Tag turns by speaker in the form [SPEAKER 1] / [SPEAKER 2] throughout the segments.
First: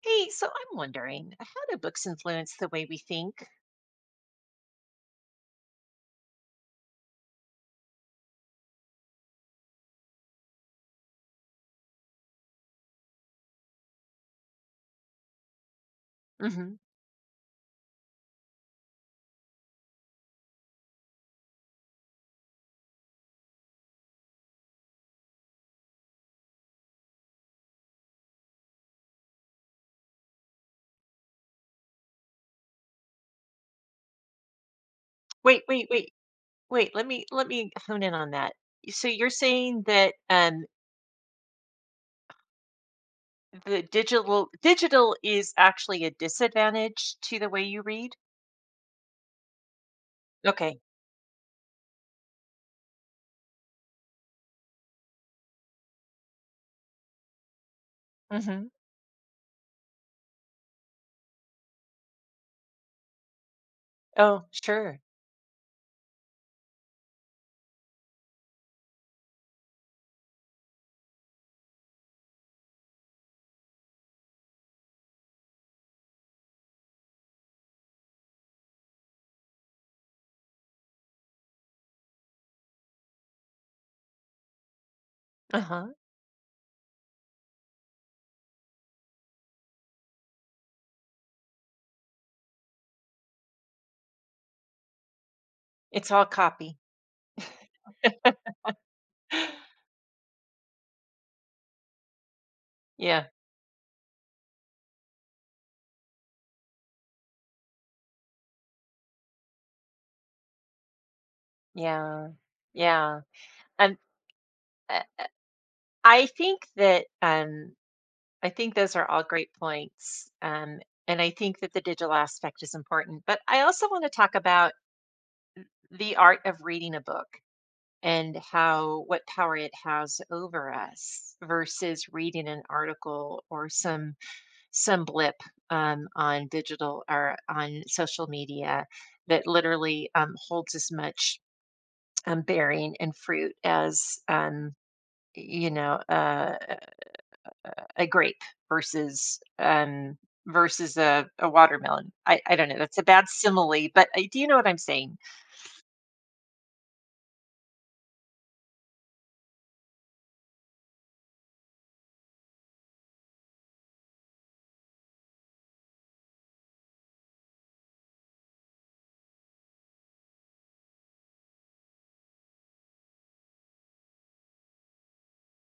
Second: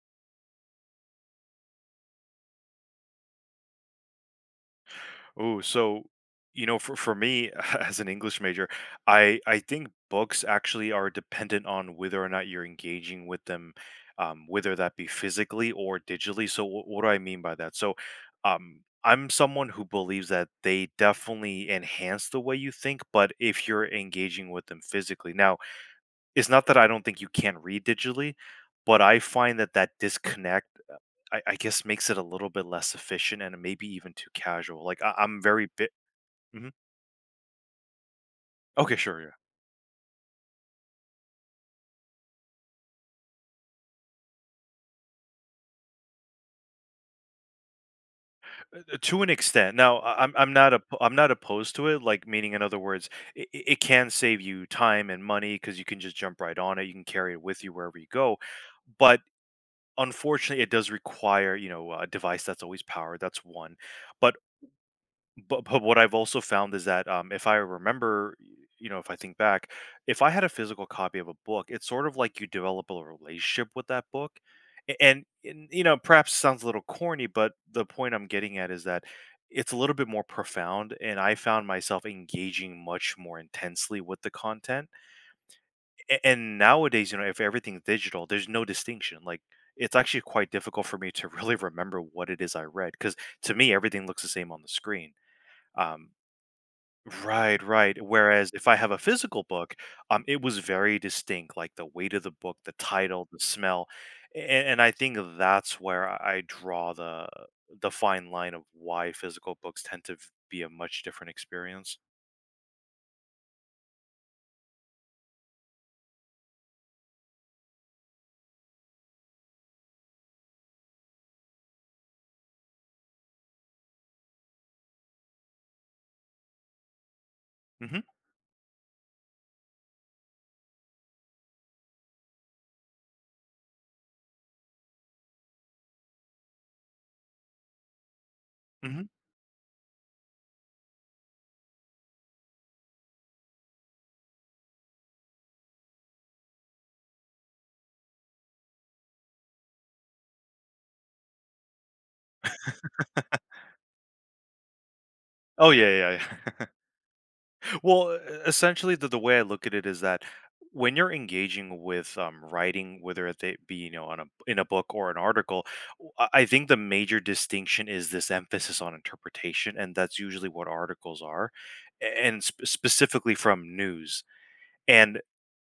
[SPEAKER 1] Hey, so I'm wondering, how do books influence the way we think?
[SPEAKER 2] Ooh, so, for me as an English major, I think books actually are dependent on whether or not you're engaging with them, whether that be physically or digitally. So,
[SPEAKER 1] hmm
[SPEAKER 2] what do I mean by that? So, I'm someone who believes that they definitely enhance the way you think, but if you're engaging with them physically, now it's not that I don't think you can read digitally, but I find that that disconnect I guess makes it a little bit less efficient and maybe even too casual. Like I'm
[SPEAKER 1] Wait,
[SPEAKER 2] very
[SPEAKER 1] wait, wait,
[SPEAKER 2] Mhm.
[SPEAKER 1] wait. Let me hone in on that.
[SPEAKER 2] Okay,
[SPEAKER 1] So
[SPEAKER 2] sure, yeah.
[SPEAKER 1] you're saying that the digital is actually a disadvantage to the way you read?
[SPEAKER 2] To an extent. Now, I'm not
[SPEAKER 1] Okay.
[SPEAKER 2] a am not opposed to it, like, meaning in other words, it can save you time and money because you can just jump right on it, you can carry it with you wherever you go,
[SPEAKER 1] Hmm.
[SPEAKER 2] but unfortunately, it does require, you know, a device that's always powered, that's one, but
[SPEAKER 1] Oh, sure.
[SPEAKER 2] but what I've also found is that, if I remember, y you know, if I think back, if I had a physical copy of a book, it's sort of like you develop a relationship with that book, a and, you know, perhaps sounds a little corny, but the point I'm getting at is that it's a little bit more profound, and I found myself engaging much more intensely with the content,
[SPEAKER 1] Uh-huh.
[SPEAKER 2] a and nowadays, you know, if everything's digital, there's no distinction, like, it's actually quite difficult for me to really remember what it is I read, because to me, everything looks the same on the screen, um
[SPEAKER 1] It's all copy.
[SPEAKER 2] Right, right. Whereas if I have a physical book, it was very distinct, like the weight of the book, the
[SPEAKER 1] Yeah,
[SPEAKER 2] title, the smell, and I think that's where I draw the fine line of why physical books tend to be a much different experience.
[SPEAKER 1] yeah, yeah. Um, uh, I think that um, I think those are all great points. And I think that the digital aspect is important, but I also want to talk about the art of reading a book
[SPEAKER 2] Hmm.
[SPEAKER 1] and how what power it has over us versus reading an article or some blip on digital or on social media
[SPEAKER 2] Hmm.
[SPEAKER 1] that literally holds as much bearing and fruit as you know uh, a grape versus um versus a watermelon. I don't know. That's a bad simile, but do you know what I'm saying?
[SPEAKER 2] Oh yeah, yeah, yeah. Well, essentially, the way I look at it is that when you're engaging with writing, whether it they be, you know, on a in a book or an article, I think the major distinction is this emphasis on interpretation, and that's usually what articles are, and specifically from news. And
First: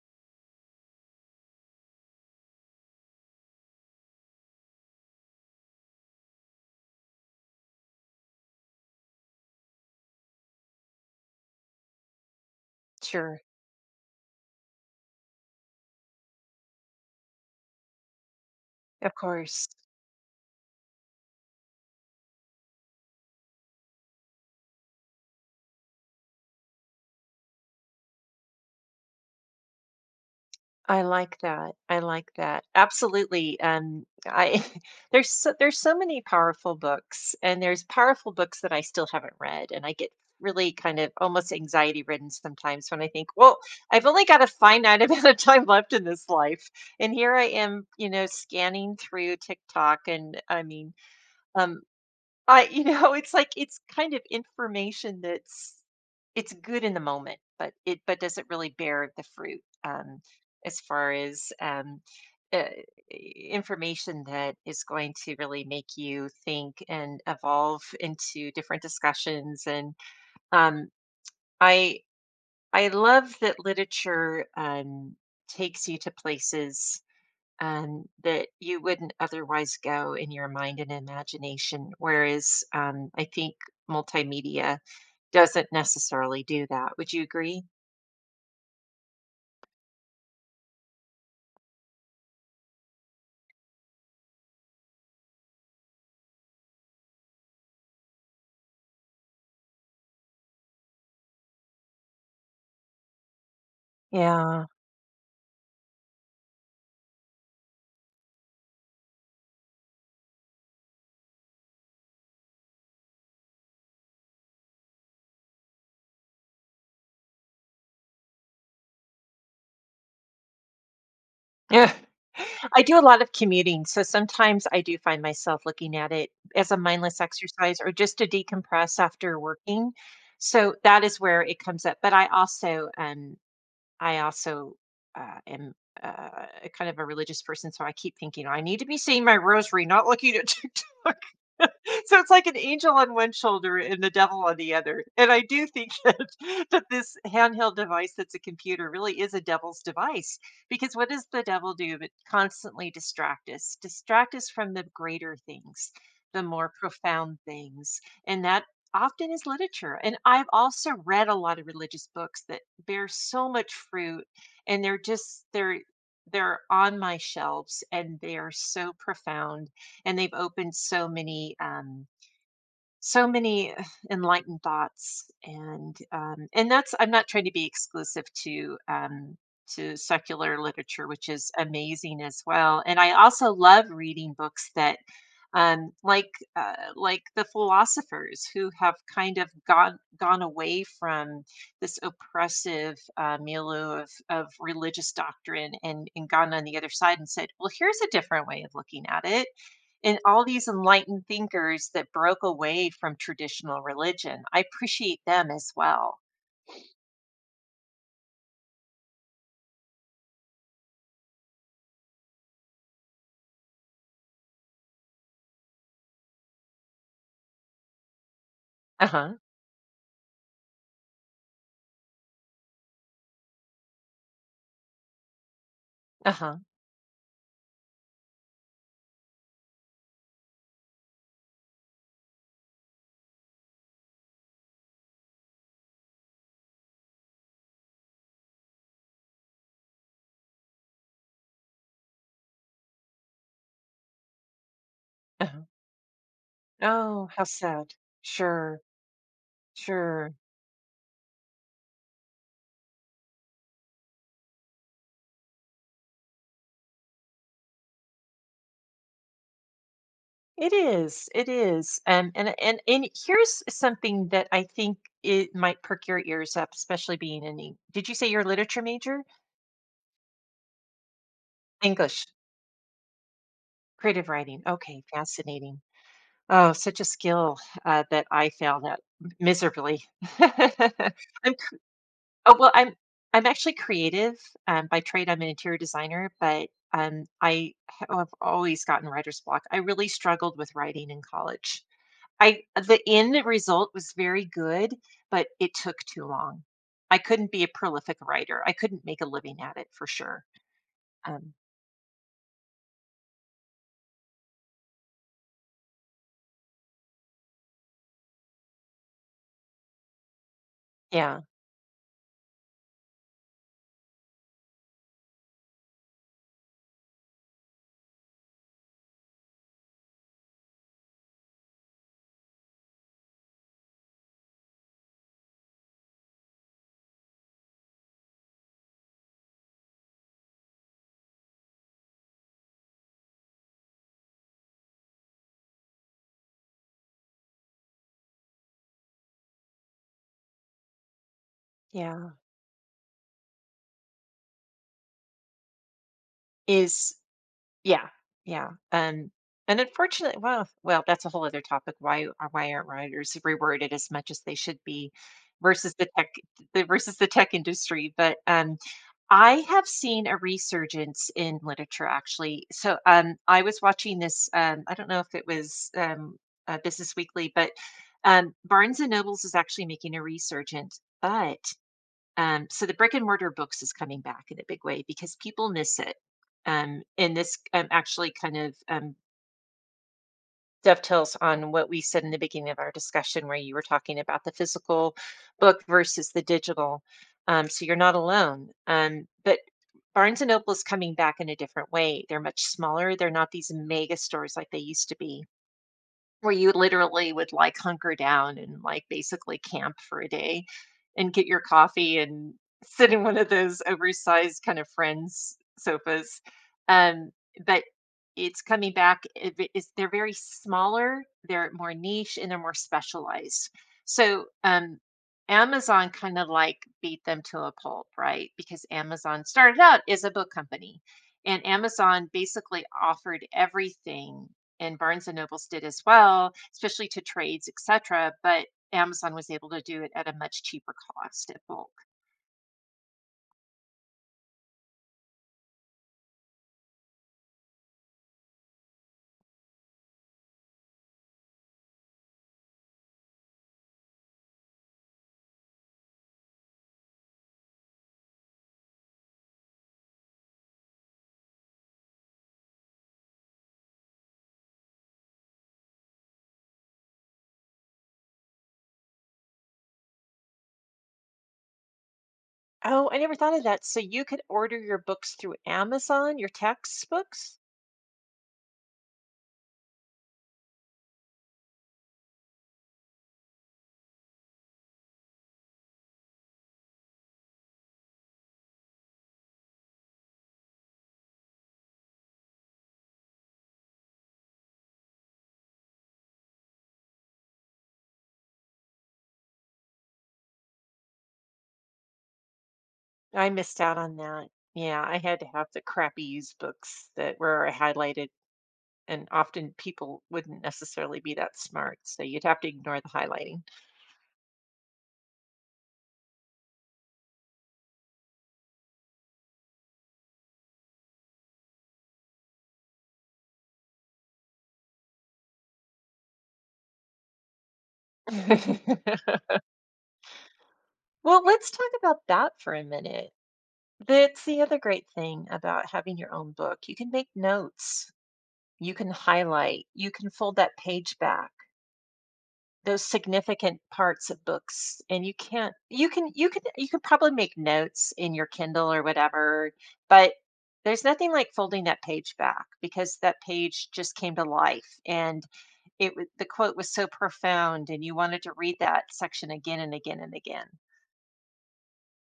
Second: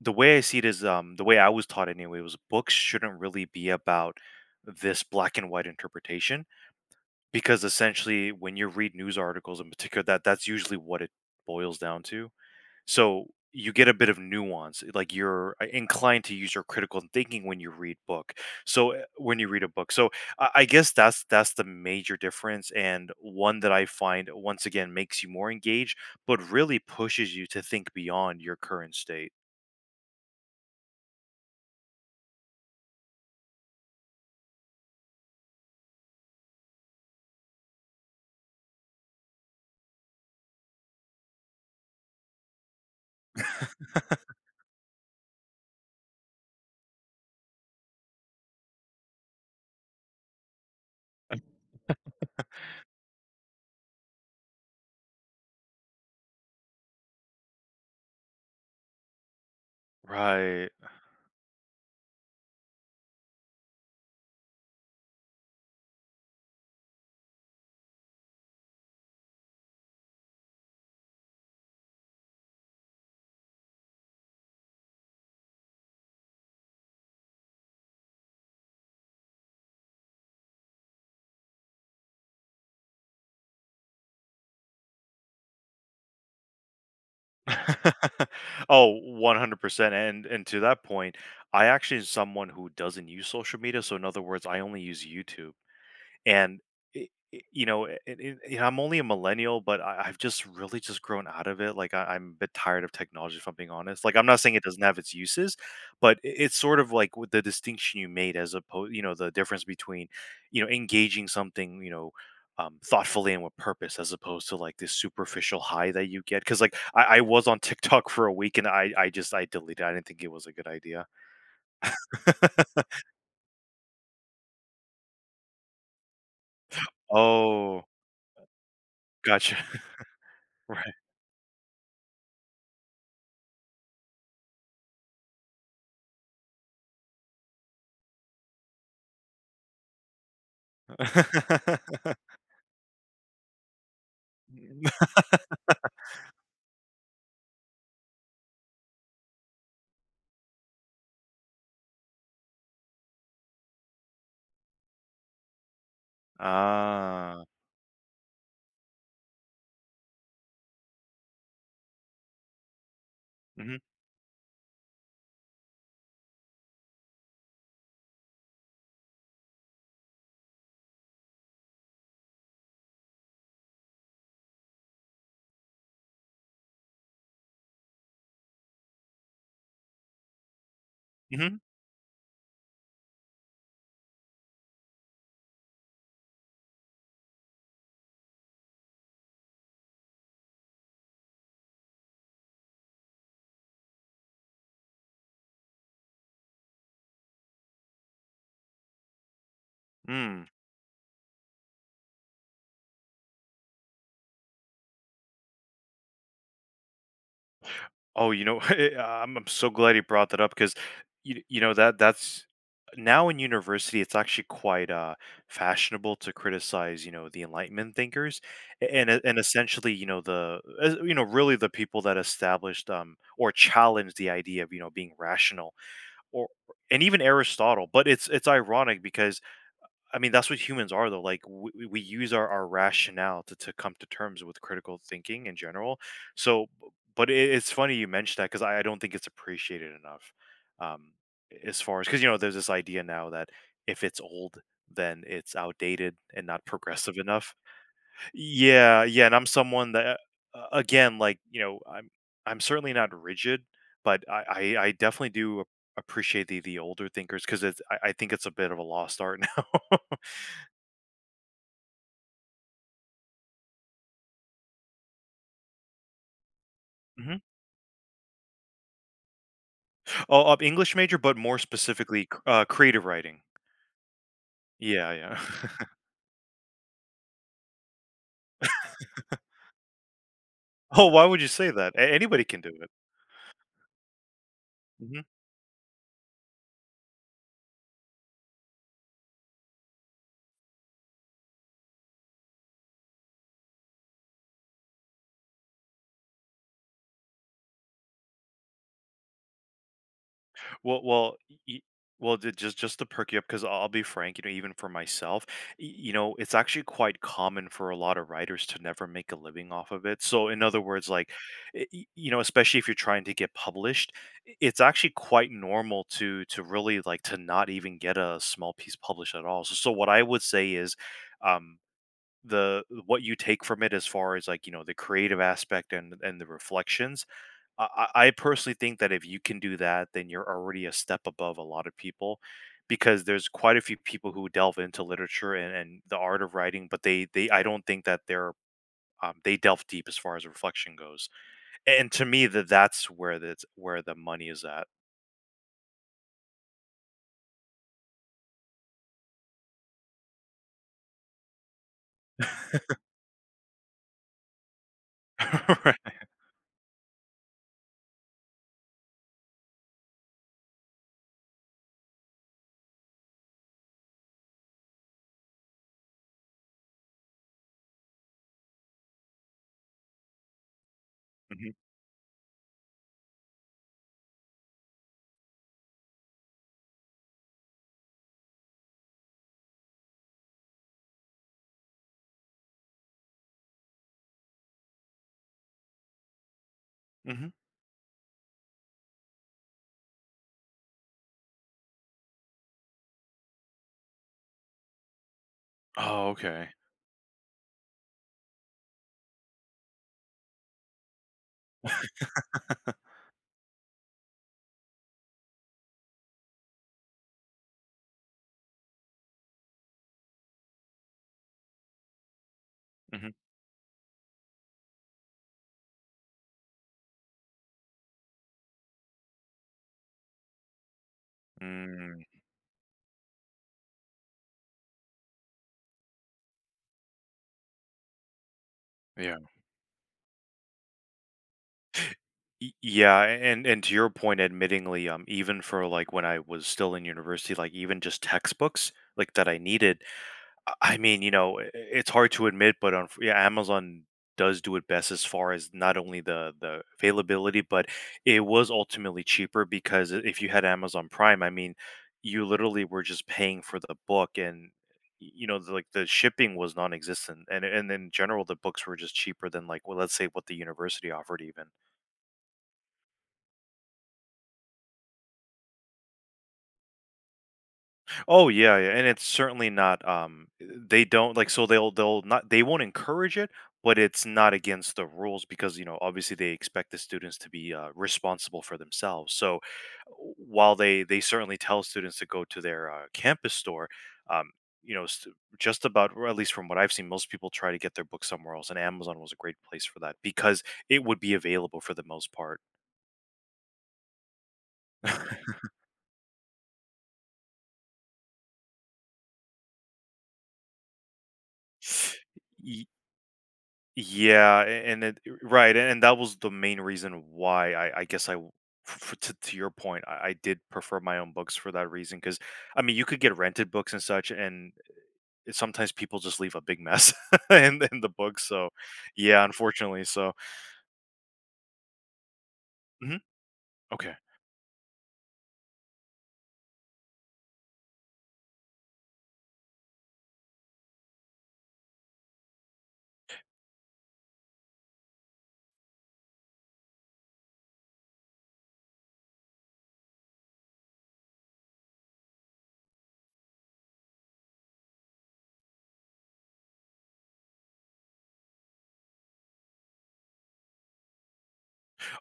[SPEAKER 2] the way I see it is, the way I was taught anyway was books shouldn't really be about this black and white interpretation, because essentially when you read news articles in particular, that's usually what it boils down to. So
[SPEAKER 1] Sure.
[SPEAKER 2] you get a bit of nuance, like you're inclined to use your critical thinking when you read book. So
[SPEAKER 1] Of
[SPEAKER 2] when you read
[SPEAKER 1] course.
[SPEAKER 2] a book, so I guess that's the major difference, and one that I find once again makes you more engaged, but really pushes you to think beyond your current state.
[SPEAKER 1] I like that. I like that. Absolutely. I there's so many powerful books, and there's powerful books that I still haven't read, and I get really kind of almost anxiety ridden sometimes when I think, well, I've only got a finite amount of time left in this life, and here I am, you know, scanning through TikTok, and I mean, um, I you know, it's like it's kind of information that's it's good in the moment, but it but doesn't really bear the fruit
[SPEAKER 2] Right.
[SPEAKER 1] as far as uh, information that is going to really make you think and evolve into different discussions. And um, I I love that literature takes you to places that you wouldn't otherwise go in your mind and imagination. Whereas I think multimedia doesn't necessarily do that. Would you agree?
[SPEAKER 2] 100%. And to that point, I actually am someone who doesn't use social media. So in other words, I only use YouTube. And I I you know, it- I'm only a millennial, but I've just really just grown out of it. Like I'm a bit tired of technology, if I'm being honest. Like I'm not saying it
[SPEAKER 1] Yeah.
[SPEAKER 2] doesn't have its uses, but it's sort of like with the distinction you made, as opposed, you know, the difference between, you know, engaging something, you know. Thoughtfully and with purpose, as opposed to like this superficial high that you get because like I was on TikTok for a week, and I deleted it. I didn't think it was a good idea.
[SPEAKER 1] Yeah. I do a lot of commuting, so sometimes I do find myself looking at it as a mindless exercise
[SPEAKER 2] Oh,
[SPEAKER 1] or just to decompress after
[SPEAKER 2] gotcha.
[SPEAKER 1] working. So
[SPEAKER 2] Right.
[SPEAKER 1] that is where it comes up. But I also am a kind of a religious person, so I keep thinking I need to be saying my rosary, not looking at TikTok. So it's like an angel on one shoulder and the devil on the other. And I do think that this handheld device that's a computer really is a devil's device, because what does the devil do but constantly distract us from the greater things, the more profound
[SPEAKER 2] Ah.
[SPEAKER 1] things, and that often is literature. And I've also read a lot of religious books that bear so much
[SPEAKER 2] Mhm,
[SPEAKER 1] fruit, and they're just they're on my shelves and they are so profound, and they've opened so many so many uh, enlightened thoughts, and that's, I'm not trying to be exclusive to secular literature, which is
[SPEAKER 2] mhm,
[SPEAKER 1] amazing as well, and I also love reading books that um, like like the philosophers who have kind of gone away from this oppressive milieu of religious doctrine, and gone on the other side and said, well, here's a different way of looking at it. And
[SPEAKER 2] mm.
[SPEAKER 1] all these enlightened thinkers that broke away from traditional religion, I appreciate them as well.
[SPEAKER 2] Oh, you know, I'm so glad you brought that up because, you know, that's now in university, it's actually quite, fashionable to criticize, you know, the Enlightenment thinkers, a
[SPEAKER 1] Uh
[SPEAKER 2] and e
[SPEAKER 1] huh.
[SPEAKER 2] and essentially, you know, the you know, really the people that established, or challenged the idea of, you know, being rational
[SPEAKER 1] Uh
[SPEAKER 2] or
[SPEAKER 1] huh.
[SPEAKER 2] and even Aristotle, but it's ironic because I mean, that's what humans are, though. Like we use our rationale to come to terms with critical thinking in general. So, but it's funny you mentioned that because I don't think it's appreciated enough. Um, as far as, because you know, there's this idea now that if it's old, then
[SPEAKER 1] Uh
[SPEAKER 2] it's
[SPEAKER 1] huh.
[SPEAKER 2] outdated and not progressive
[SPEAKER 1] Oh, how
[SPEAKER 2] enough.
[SPEAKER 1] sad. Sure.
[SPEAKER 2] Yeah, yeah, and I'm someone that
[SPEAKER 1] Sure.
[SPEAKER 2] again, like, you know, I'm certainly not rigid, but I definitely do appreciate the older thinkers because it's I think it's a bit of a lost art now.
[SPEAKER 1] It is, and here's something that I think it might perk your ears up, especially
[SPEAKER 2] Mhm.
[SPEAKER 1] being in Eng. Did you say you're a literature major?
[SPEAKER 2] Oh, English major, but more specifically,
[SPEAKER 1] English,
[SPEAKER 2] c creative writing.
[SPEAKER 1] creative writing, okay,
[SPEAKER 2] Yeah, yeah.
[SPEAKER 1] fascinating. Oh, such a skill, that I failed at miserably.
[SPEAKER 2] Oh, why would you
[SPEAKER 1] I'm
[SPEAKER 2] say that? A Anybody
[SPEAKER 1] oh,
[SPEAKER 2] can do
[SPEAKER 1] well,
[SPEAKER 2] it.
[SPEAKER 1] I'm I'm actually creative, by
[SPEAKER 2] Mhm.
[SPEAKER 1] trade. I'm an interior designer, but I have always gotten writer's block. I really struggled with writing in college. I the end result was very good, but it took too long. I couldn't be a prolific writer. I couldn't make a living at it for sure.
[SPEAKER 2] Well well,
[SPEAKER 1] Um,
[SPEAKER 2] y well, ju just to perk you up, because 'cause I'll be frank, you know, even for myself, y you know, it's actually quite common for a lot of writers to never make a living off of it. So, in other words, like,
[SPEAKER 1] yeah.
[SPEAKER 2] eh, you know, especially if you're trying to get published, I it's actually quite normal to really, like, to not even get a small piece published at all. So so what I would say is, um the what you take from it as far as like, you know, the creative aspect and the reflections, I personally think that if you can do that, then you're already a step above a lot of people, because there's quite a few people who delve into literature and the art of writing, but they, I don't think that they're, they delve deep as far as reflection goes. And to
[SPEAKER 1] Yeah.
[SPEAKER 2] me, that's where the money is at.
[SPEAKER 1] Is. Yeah, yeah, and unfortunately, well, well, that's a whole other topic. Why are why aren't writers rewarded as much as they should be versus
[SPEAKER 2] Right.
[SPEAKER 1] the tech, the versus the tech industry? But I have seen a resurgence in literature actually. So I was watching this. I don't know if it was Business Weekly, but Barnes and Nobles is actually making a resurgent. But
[SPEAKER 2] Hmm.
[SPEAKER 1] so the brick and mortar books is coming back in a big way because people miss it. And this actually kind of dovetails on what we said in the beginning of our discussion, where you were talking about the physical book versus the digital.
[SPEAKER 2] Hmm.
[SPEAKER 1] So you're not alone. But Barnes and Noble is coming back in a different way. They're much smaller. They're not these mega stores like they used to be,
[SPEAKER 2] Oh,
[SPEAKER 1] where
[SPEAKER 2] okay.
[SPEAKER 1] you literally would like hunker down and like basically camp for a day and get your coffee and sit in one of those oversized kind of friends sofas. Um, but it's coming back. It's, they're very smaller, they're more niche, and they're more
[SPEAKER 2] Hmm.
[SPEAKER 1] specialized. So Amazon kind of like beat them to a pulp, right? Because Amazon started out as a book company and
[SPEAKER 2] Mm.
[SPEAKER 1] Amazon basically offered everything, and Barnes and Nobles did as well, especially to trades, etc. But Amazon
[SPEAKER 2] Yeah.
[SPEAKER 1] was able to do it at a much cheaper cost at bulk.
[SPEAKER 2] Yeah, and to your point, admittingly, even for like when I was still in university, like even just textbooks like that I needed. I mean, you know, it's hard to admit, but on yeah, Amazon does do it best as far as not only the availability, but it was ultimately cheaper because if you had Amazon Prime, I mean, you literally were just paying for the book, and you know the, like the shipping was non-existent, and in general the books were just cheaper than like, well, let's say what the university offered even.
[SPEAKER 1] Oh, I never thought of that. So you could order your books through Amazon, your textbooks?
[SPEAKER 2] Oh yeah, yeah, and it's certainly not. They don't like, so they'll not they won't encourage it, but it's not against the rules, because you know obviously they expect the students to be responsible for themselves. So while they certainly tell students to go to their campus store, um, you know, just about, or at least from what I've seen, most people try to get their books somewhere else, and Amazon was a great place for that because it would be available for the most part.
[SPEAKER 1] I missed out on that. Yeah, I had to have the crappy used books that were highlighted, and often people wouldn't necessarily be that smart, so you'd have to
[SPEAKER 2] Y-
[SPEAKER 1] ignore the highlighting.
[SPEAKER 2] Yeah, a- and it right, and that was the main reason why I guess I, w- f- f- to your point, I did prefer my own books for that reason. Because I mean, you could get rented books and such, and it- sometimes people just leave a big mess in the book. So, yeah, unfortunately. So,
[SPEAKER 1] Well, let's talk about that for a
[SPEAKER 2] mhm,
[SPEAKER 1] minute.
[SPEAKER 2] okay.
[SPEAKER 1] That's the other great thing about having your own book. You can make notes. You can highlight, you can fold that page back, those significant parts of books, and you can't you can you can you can probably make notes in your Kindle or whatever, but there's nothing like folding that page back because that page just came to life, and the quote was so profound and you wanted to read that section again and again and again.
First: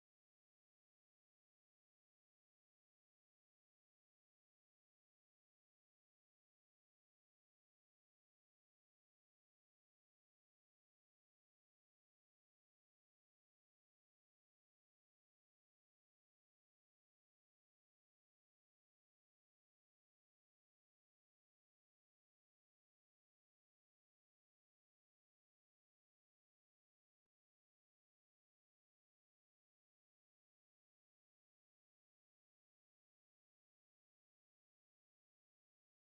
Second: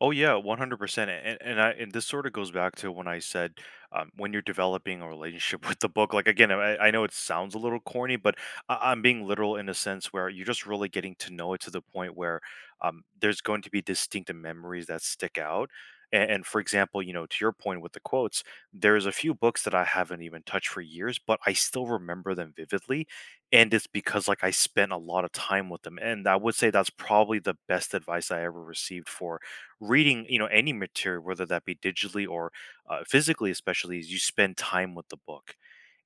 [SPEAKER 2] Oh yeah, 100%. And I, and this sort of goes back to when I said, when you're developing a relationship with the book, like again, I know it sounds a little corny, but I'm being literal in a sense where you're just really getting to know it to the point where, there's going to be distinct memories that stick out. And for example, you know, to your point with the quotes, there's a few books that I haven't even touched for years, but I still remember them vividly. And it's because like I spent a lot of time with them. And I would say that's probably the best advice I ever received for reading, you know, any material, whether that be digitally or physically especially, is you spend time with the book.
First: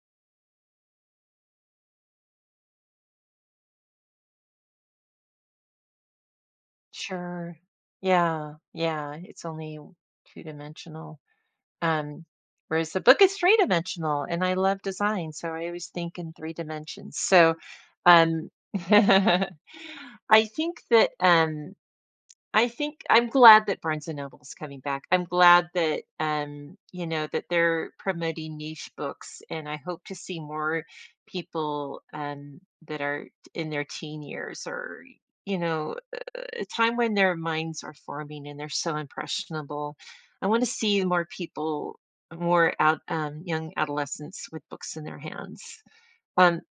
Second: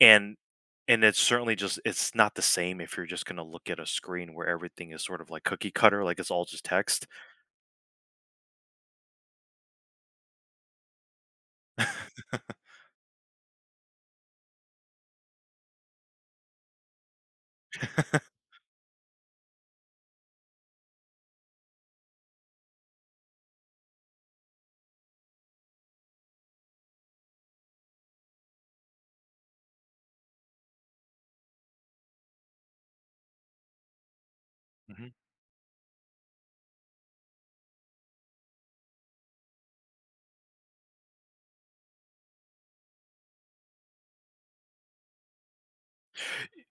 [SPEAKER 2] and and it's certainly just, it's not the same if you're just going to look at a screen where everything is sort of like cookie cutter, like it's all just text.
[SPEAKER 1] Sure. Yeah, yeah, it's only two dimensional. Um, whereas the book is three dimensional and I love design. So I always think in three dimensions. So um, I think that I think I'm glad that Barnes and Noble's coming back. I'm glad that you know that they're promoting niche books, and I hope to see more people that are in their teen years or
[SPEAKER 2] Hmm.
[SPEAKER 1] you know a time when their minds are forming and they're so impressionable. I want to see more people, young adolescents with books in their hands. Um,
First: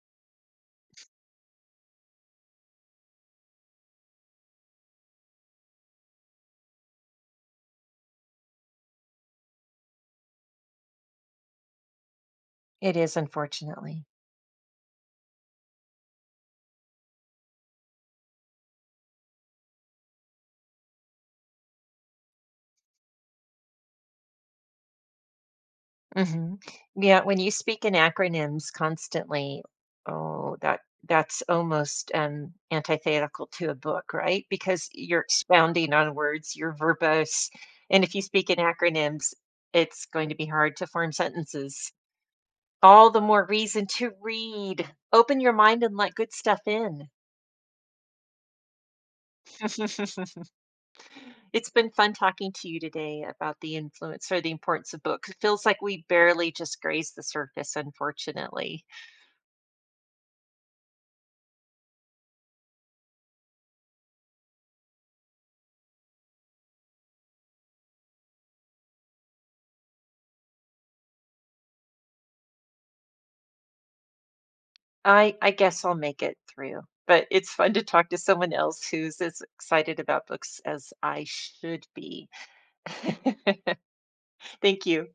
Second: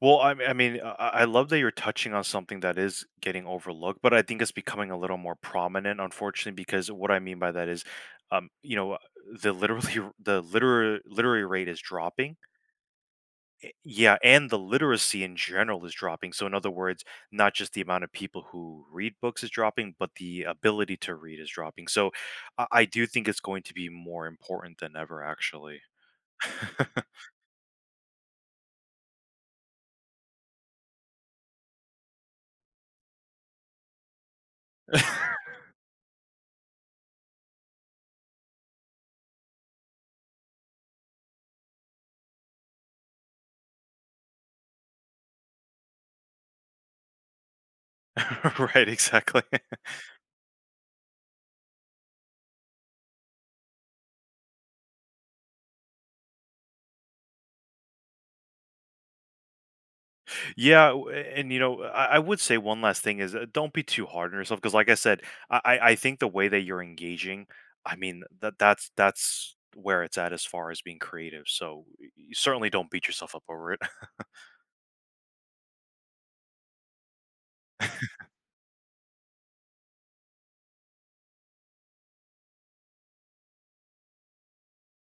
[SPEAKER 2] Well, I mean, I love that you're touching on something that is getting overlooked, but I think it's becoming a little more prominent, unfortunately, because what I mean by that is, you know, the literally the literary rate is dropping.
[SPEAKER 1] it is unfortunately.
[SPEAKER 2] Yeah, and the literacy in general is dropping. So, in other words, not just the amount of people who read books is dropping, but the ability to read is dropping. So, I do think it's going to be more important than ever, actually.
[SPEAKER 1] Hmm. Yeah, when you speak in acronyms constantly, oh, that that's almost antithetical to a book, right? Because you're expounding on words, you're verbose, and if you speak in acronyms, it's going to be hard to form sentences. All the more reason to read. Open your mind and let good stuff in.
[SPEAKER 2] Right, exactly.
[SPEAKER 1] It's been fun talking to you today about the influence or the importance of books. It feels like we barely just grazed the surface, unfortunately.
[SPEAKER 2] Yeah, and you know, I would say one last thing is don't be too hard on yourself because, like I said, I think the way that you're engaging, I mean, that's where it's at as far as being creative. So, certainly don't beat yourself up over it.
[SPEAKER 1] I guess I'll make it through, but it's fun to talk to someone else who's as excited about books as I should be. Thank you.